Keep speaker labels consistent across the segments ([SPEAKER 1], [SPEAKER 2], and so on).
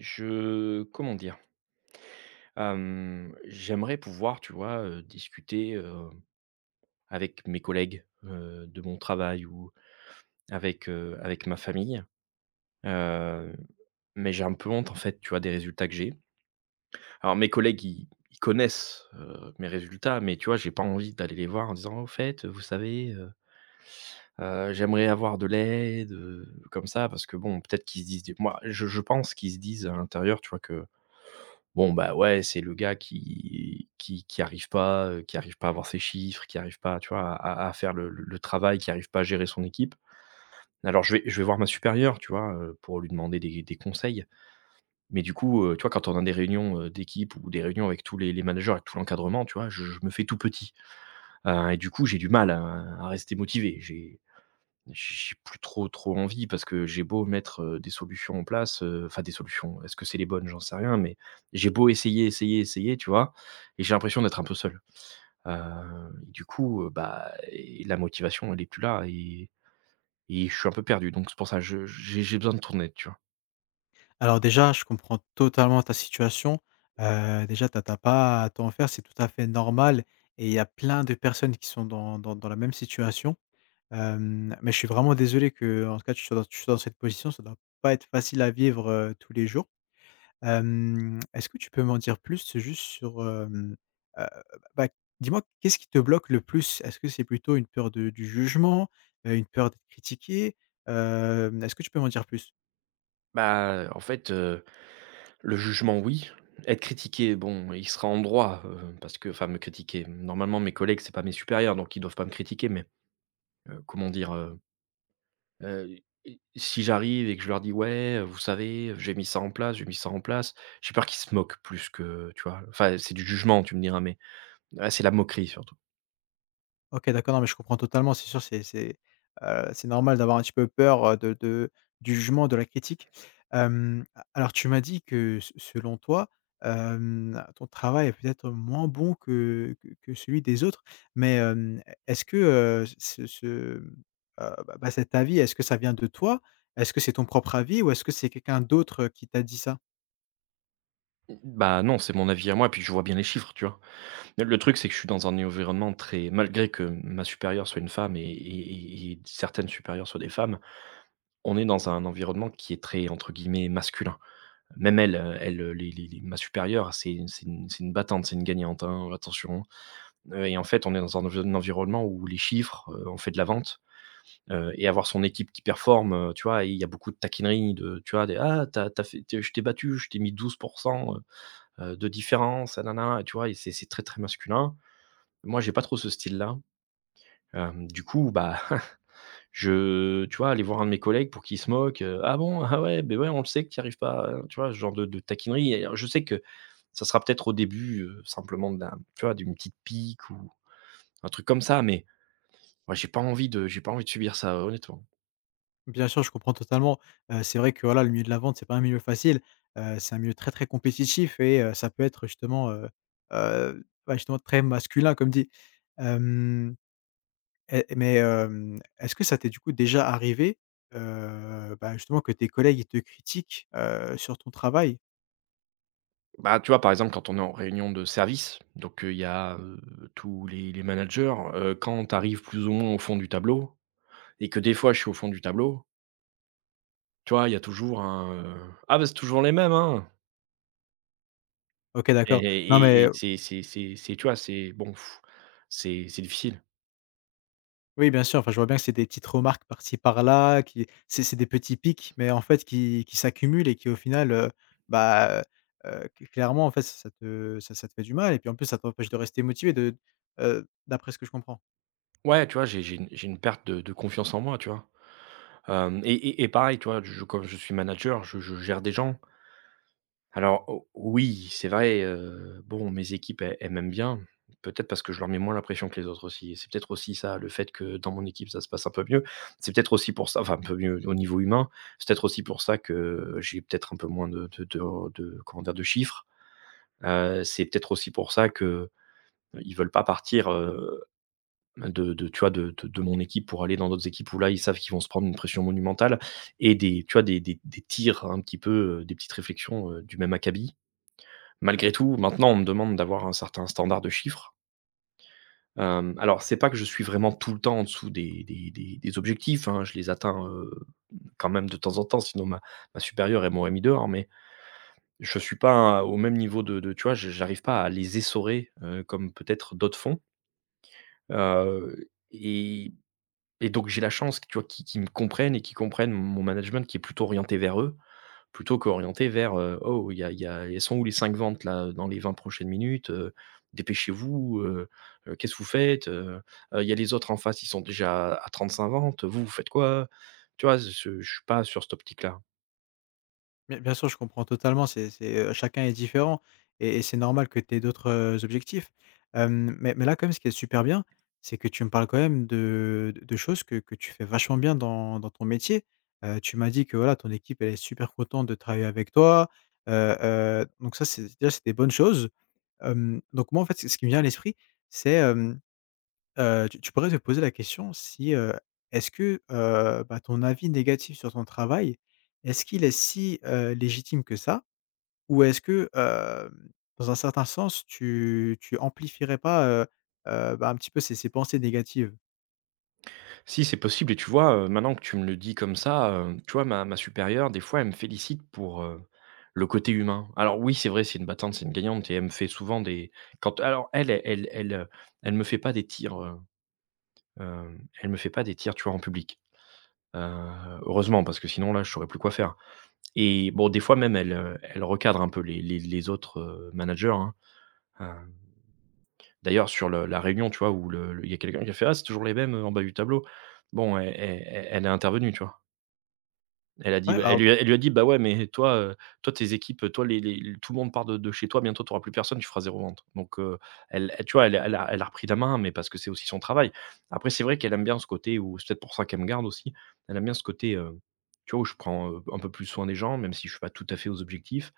[SPEAKER 1] Je comment dire? J'aimerais pouvoir, tu vois, discuter, avec mes collègues, de mon travail ou avec, avec ma famille, heu, mais j'ai un peu honte, en fait, tu vois, des résultats que j'ai. Alors mes collègues, ils connaissent, mes résultats, mais tu vois, j'ai pas envie d'aller les voir en disant: «Au fait, vous savez, j'aimerais avoir de l'aide», comme ça, parce que bon, peut-être qu'ils se disent moi, je pense qu'ils se disent à l'intérieur, tu vois, que bon, bah, ouais, c'est le gars qui arrive pas, qui arrive pas à avoir ses chiffres, qui arrive pas, tu vois, à faire le travail, qui arrive pas à gérer son équipe. Alors je vais voir ma supérieure, tu vois, pour lui demander des conseils, mais du coup, tu vois, quand on a des réunions, d'équipe ou des réunions avec tous les managers, avec tout l'encadrement, tu vois, je me fais tout petit, et du coup, j'ai du mal à rester motivé. J'ai plus trop, trop envie parce que j'ai beau mettre, des solutions en place, enfin des solutions, est-ce que c'est les bonnes? J'en sais rien, mais j'ai beau essayer, essayer, essayer, tu vois? Et j'ai l'impression d'être un peu seul. Heu, du coup, bah et la motivation, elle est plus là et je suis un peu perdu. Donc c'est pour ça, je j'ai besoin de ton tu vois?
[SPEAKER 2] Alors déjà, je comprends totalement ta situation. Déjà, t'as as tu pas à t'en faire, c'est tout à fait normal et il y a plein de personnes qui sont dans la même situation. Mais je suis vraiment désolé que en tout cas tu sois dans cette position, ça doit pas être facile à vivre, tous les jours. Est-ce que tu peux m'en dire plus, c'est juste sur, heu, bah, dis-moi, qu'est-ce qui te bloque le plus? Est-ce que c'est plutôt une peur de du jugement, une peur d'être critiqué? Est-ce que tu peux m'en dire plus?
[SPEAKER 1] Bah, en fait, le jugement, oui. Être critiqué, bon, il sera en droit, parce que enfin me critiquer, normalement mes collègues, c'est pas mes supérieurs, donc ils doivent pas me critiquer, mais, comment dire? Heu, et si j'arrive et que je leur dis: «Ouais, vous savez, j'ai mis ça en place, j'ai mis ça en place», j'ai peur qu'ils se moquent plus que tu vois? Enfin, c'est du jugement, tu me diras, mais là, c'est la moquerie surtout.
[SPEAKER 2] OK, d'accord, non, mais je comprends totalement. C'est sûr, c'est normal d'avoir un petit peu peur, de du jugement, de la critique. Hem, alors tu m'as dit que s selon toi, ton travail est peut-être moins bon que celui des autres, mais, e est-ce que, ce ce, hem, bah bah, cet avis, est-ce que ça vient de toi? Est-ce que c'est ton propre avis ou est-ce que c'est quelqu'un d'autre, qui t'a dit ça?
[SPEAKER 1] Mmh, bah, non, c'est mon avis à moi, puis je vois bien les chiffres, tu vois? Le truc, c'est que je suis dans un environnement très malgré que ma supérieure soit une femme et et certaines supérieures soient des femmes. On est dans un environnement qui est très, entre guillemets, «masculin». Même elle, elle, les ma supérieure, hein, c'est une battante, c'est une gagnante, hein, attention. Et en fait, on est dans un envi un environnement où les chiffres, on fait de la vente, et avoir son équipe qui performe, tu vois? Et il y a beaucoup de taquineries, de tu vois? Des: «Ah, t'as, as fait tu je t'ai battu, je t'ai mis 12 heu de différence, nanana, et tu vois?» Et c'est très, très masculin. Moi, j'ai pas trop ce style-là, du coup, bah je tu vois, aller voir un de mes collègues pour qu'il se moque, «Ah bon? Ah ouais, ben ouais, on le sait que tu n'y arrives pas», tu vois? Ce genre de taquinerie et alors je sais que ça sera peut-être au début, simplement d'un tu vois, d'une petite pique ou un truc comme ça, mais moi j'ai pas envie de subir ça, honnêtement.
[SPEAKER 2] Bien sûr, je comprends totalement. C'est vrai que, voilà, le milieu de la vente, c'est pas un milieu facile. C'est un milieu très, très compétitif et ça peut être justement, bah, justement très masculin comme dit. Hem Et mais, est-ce que ça t'est du coup déjà arrivé, bah, justement, que tes collègues, ils te critiquent, sur ton travail?
[SPEAKER 1] Bah, tu vois, par exemple, quand on est en réunion de service, donc il y a, tous les managers, quand tu arrives plus ou moins au fond du tableau et que des fois je suis au fond du tableau, tu vois, il y a toujours un, «Ah bah, c'est toujours les mêmes, hein!»
[SPEAKER 2] OK,
[SPEAKER 1] Et
[SPEAKER 2] d'accord. Non,
[SPEAKER 1] et et
[SPEAKER 2] mais
[SPEAKER 1] c'est c'est tu vois, c'est bon, pff, c'est difficile.
[SPEAKER 2] oui, bien sûr, enfin, je vois bien que c'est des petites remarques par-ci par-là qui c'est c'est, des petits pics, mais en fait qui s'accumulent et qui au final, bah, heu, cl clairement en fait ça te ça te fait du mal et puis en plus ça t'empêche de rester motivé, de, d'après ce que je comprends.
[SPEAKER 1] Ouais, tu vois, j'ai une perte de confiance en moi, tu vois? Hem Et pareil, tu vois, je comme je suis manager, je gère des gens. Alors o oui, c'est vrai, bon, mes équipes, elles m'aiment bien, peut-être parce que je leur mets moins la pression que les autres aussi. Et c'est peut-être aussi ça, le fait que dans mon équipe, ça se passe un peu mieux. C'est peut-être aussi pour ça enfin, un peu mieux au niveau humain, c'est peut-être aussi pour ça que j'ai peut-être un peu moins de comment dire? De chiffres. C'est peut-être aussi pour ça que ils veulent pas partir, de tu vois, de mon équipe pour aller dans d'autres équipes où là, ils savent qu'ils vont se prendre une pression monumentale et des tu vois, des tirs un petit peu, des petites réflexions, du même acabit. Malgré tout, maintenant, on me demande d'avoir un certain standard de chiffres. Alors c'est pas que je suis vraiment tout le temps en dessous des objectifs, hein, je les atteins, quand même de temps en temps, sinon ma supérieure, elle m'aurait mis dehors, mais je suis pas au même niveau de tu vois, je j'arrive pas à les essorer, comme peut-être d'autres font, heu et Et donc j'ai la chance, tu vois, qu'ils me comprennent et qu'ils comprennent mon management qui est plutôt orienté vers eux, plutôt qu'orienté vers, «Oh, il y a elles sont où les 5 ventes là, dans les 20 prochaines minutes, heu? Dépêchez-vous, qu'est-ce que vous faites? Il y a les autres en face, ils sont déjà à 35 ventes, vous, vous faites quoi?» Tu vois? Je suis pas sur cette optique-là.
[SPEAKER 2] Bien sûr, je comprends totalement, chacun est différent et c'est normal que tu aies d'autres, objectifs. Mais là, quand même, ce qui est super bien, c'est que tu me parles quand même de de choses que tu fais vachement bien dans ton métier. Tu m'as dit que, voilà, ton équipe, elle est super contente de travailler avec toi, donc ça, c'est déjà, c'est des bonnes choses. Donc moi, en fait, ce qui me vient à l'esprit, c'est, tu pourrais te poser la question, si, est-ce que, bah, ton avis négatif sur ton travail, est-ce qu'il est si, légitime que ça? Ou est-ce que, dans un certain sens, tu amplifierais pas, bah, un petit peu ces pensées négatives?
[SPEAKER 1] Si, c'est possible et tu vois, maintenant que tu me le dis comme ça, tu vois, ma supérieure, des fois, elle me félicite pour, le côté humain. Alors oui, c'est vrai, c'est une battante, c'est une gagnante et elle me fait souvent des quand alors elle me fait pas des tirs, elle me fait pas des tirs, tu vois, en public. Heu, heureusement parce que sinon là, je saurais plus quoi faire et bon, des fois même, elle, elle recadre un peu les autres, managers, hein. Hem, d'ailleurs sur le la réunion, tu vois, où le il y a quelqu'un qui a fait: «Ah, c'est toujours les mêmes, en bas du tableau». Bon, elle est intervenue, tu vois? Elle a dit
[SPEAKER 2] Ouais,
[SPEAKER 1] bah,
[SPEAKER 2] alors
[SPEAKER 1] elle lui a dit: «Bah, ouais, mais toi, toi tes équipes, toi les tout le monde part de chez toi, bientôt tu auras plus personne, tu feras zéro vente». Donc elle elle tu vois, elle a repris la main, mais parce que c'est aussi son travail. Après c'est vrai qu'elle aime bien ce côté ou c'est peut-être pour ça qu'elle me garde aussi. Elle aime bien ce côté, tu vois, où je prends, un peu plus soin des gens, même si je suis pas tout à fait aux objectifs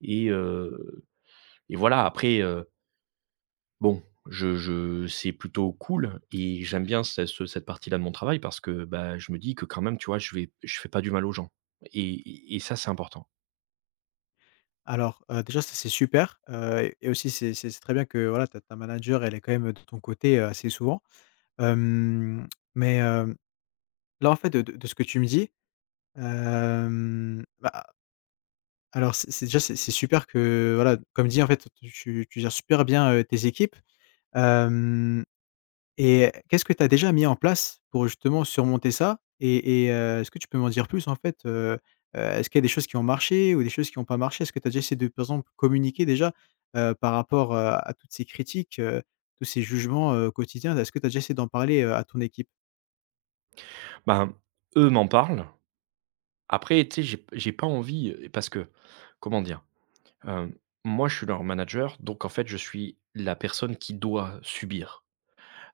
[SPEAKER 1] et heu et voilà après, heu, bon, je c'est plutôt cool et j'aime bien ce cette partie-là de mon travail parce que, bah, je me dis que quand même, tu vois, je fais pas du mal aux gens et et ça, c'est important.
[SPEAKER 2] alors, déjà, ça c'est super, et aussi c'est c'est très bien que voilà, ta manager, elle est quand même de ton côté, assez souvent. Hem, mais, là en fait de de ce que tu me dis, hem, bah alors c'est déjà, c'est super que voilà, comme dit en fait, tu gères super bien, tes équipes. Hem Et qu'est-ce que tu as déjà mis en place pour justement surmonter ça? Et est-ce que tu peux m'en dire plus en fait, est-ce qu'il y a des choses qui ont marché ou des choses qui n'ont pas marché? Est-ce que tu as déjà essayé de, par exemple, communiquer déjà, par rapport, à toutes ces critiques, tous ces jugements, quotidiens? Est-ce que tu as déjà essayé d'en parler, à ton équipe?
[SPEAKER 1] Ben, eux m'en parlent. Après, tu sais, j'ai pas envie, parce que, comment dire? Hem, moi, je suis leur manager, donc en fait, je suis la personne qui doit subir.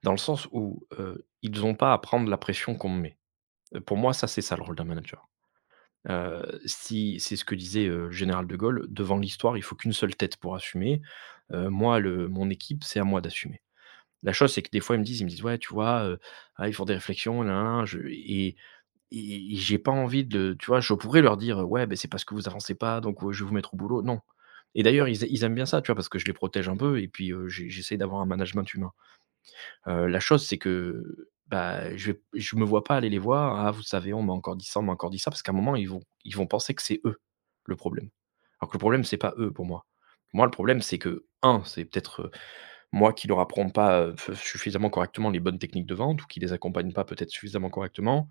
[SPEAKER 1] Dans le sens où, ils n'ont pas à prendre la pression qu'on me met. Pour moi, ça, c'est ça le rôle d'un manager. Si c'est ce que disait, le général de Gaulle: «Devant l'histoire, il faut qu'une seule tête pour assumer». Moi, le mon équipe, c'est à moi d'assumer. La chose, c'est que des fois, ils me disent: «Ouais, tu vois, ah, ils font des réflexions, nin, nin, je j'ai pas envie de tu vois? Je pourrais leur dire: "Ouais, ben c'est parce que vous avancez pas, donc je vais vous mettre au boulot". Non et d'ailleurs, ils aiment bien ça, tu vois? Parce que je les protège un peu et puis, j'essaye d'avoir un management humain. La chose, c'est que, bah, je vais me vois pas aller les voir: "Ah, vous savez, on m'a encore dit ça, on m'a encore dit ça", parce qu'à un moment, ils vont penser que c'est eux, le problème. Alors que le problème, c'est pas eux, pour moi. Pour moi, le problème, c'est que un, c'est peut-être, moi qui leur apprends pas, f suffisamment correctement les bonnes techniques de vente ou qui les accompagne pas peut-être suffisamment correctement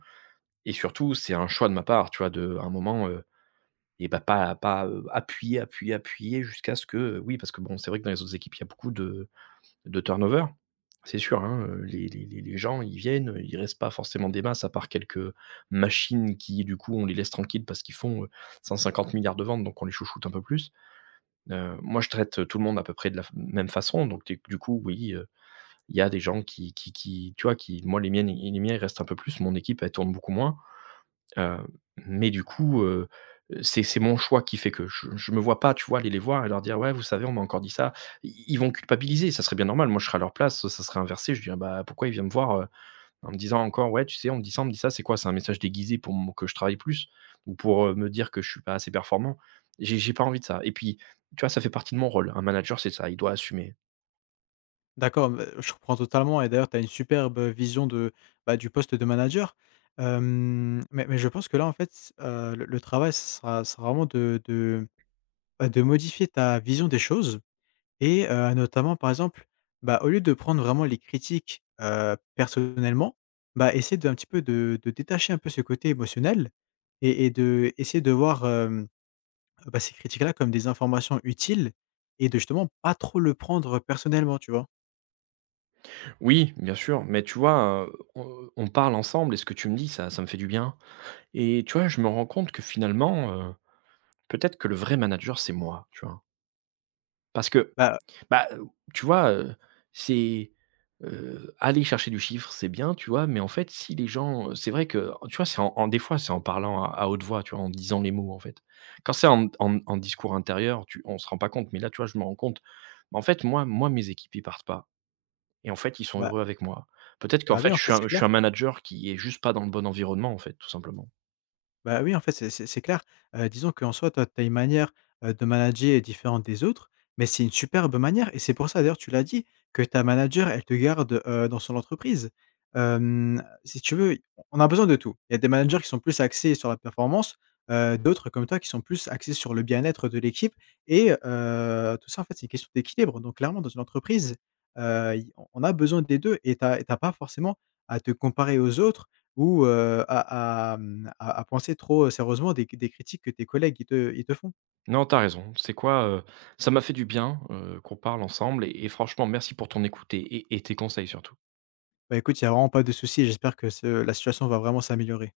[SPEAKER 1] et surtout, c'est un choix de ma part, tu vois? De à un moment, et bah, pas, appuyer, appuyer, appuyer jusqu'à ce que, oui, parce que bon, c'est vrai que dans les autres équipes, il y a beaucoup de turnover? C'est sûr, hein, les gens, ils viennent, ils restent pas forcément des masses à part quelques machines qui, du coup, on les laisse tranquilles parce qu'ils font, 150 000 000 de ventes, donc on les chouchoute un peu plus. Moi, je traite, tout le monde à peu près de la f même façon, donc tu du coup, oui, il y a des gens qui tu vois, qui moi, les miens, ils restent un peu plus, mon équipe, elle tourne beaucoup moins. Heu, mais du coup, c'est mon choix qui fait que je me vois pas, tu vois, aller les voir et leur dire: «Ouais, vous savez, on m'a encore dit ça». I ils vont culpabiliser, ça serait bien normal. Moi, je serais à leur place, ça serait inversé. Je dirais: «Bah, pourquoi ils viennent me voir, en me disant encore: "Ouais, tu sais, on me dit ça, on me dit ça"?» C'est quoi? C'est un message déguisé pour m que je travaille plus ou pour, me dire que je suis pas assez performant? J'ai pas envie de ça et puis, tu vois, ça fait partie de mon rôle. Un manager, c'est ça, il doit assumer.
[SPEAKER 2] D'accord, bah, je comprends totalement et d'ailleurs tu as une superbe vision de, bah, du poste de manager. Mais je pense que là, en fait, le travail, ce sera vraiment de bah, de modifier ta vision des choses et notamment par exemple, bah, au lieu de prendre vraiment les critiques, personnellement, bah, essayer de, un petit peu, de détacher un peu ce côté émotionnel et de essayer de voir, bah, ces critiques-là comme des informations utiles et de justement pas trop le prendre personnellement, tu vois?
[SPEAKER 1] Oui, bien sûr, mais tu vois, on parle ensemble et ce que tu me dis, ça me fait du bien et tu vois, je me rends compte que finalement, peut-être que le vrai manager, c'est moi, tu vois? Parce que,
[SPEAKER 2] Bah
[SPEAKER 1] bah, tu vois, c'est, aller chercher du chiffre, c'est bien, tu vois? Mais en fait, si les gens, c'est vrai que, tu vois, c'est en en des fois, c'est en parlant à haute voix, tu vois, en disant les mots, en fait. Quand c'est en discours intérieur, tu on se rend pas compte, mais là, tu vois, je me rends compte. Bah, en fait, moi, mes équipes, ils partent pas et en fait, ils sont
[SPEAKER 2] bah
[SPEAKER 1] heureux avec moi. Peut-être qu'en
[SPEAKER 2] Bah,
[SPEAKER 1] fait,
[SPEAKER 2] oui, en fait, c'est
[SPEAKER 1] je
[SPEAKER 2] clair.
[SPEAKER 1] suis un manager qui est juste pas dans le bon environnement, en fait, tout simplement.
[SPEAKER 2] Bah, oui, en fait, c'est clair. Disons qu'en soi, toi, tu as une manière, de manager différente des autres, mais c'est une superbe manière et c'est pour ça, d'ailleurs, tu l'as dit, que ta manager, elle te garde, dans son entreprise. Si tu veux, on a besoin de tout. Il y a des managers qui sont plus axés sur la performance, d'autres comme toi qui sont plus axés sur le bien-être de l'équipe et tout ça, en fait, c'est une question d'équilibre. Donc clairement, dans une entreprise, il on a besoin des 2 et tu as pas forcément à te comparer aux autres, ou à à penser trop, sérieusement, des critiques que tes collègues ils te font.
[SPEAKER 1] Non, t'as raison. C'est quoi? Ça m'a fait du bien, qu'on parle ensemble et franchement merci pour ton écoute et tes conseils surtout.
[SPEAKER 2] Bah, écoute, il y a vraiment pas de souci, j'espère que ce la situation va vraiment s'améliorer.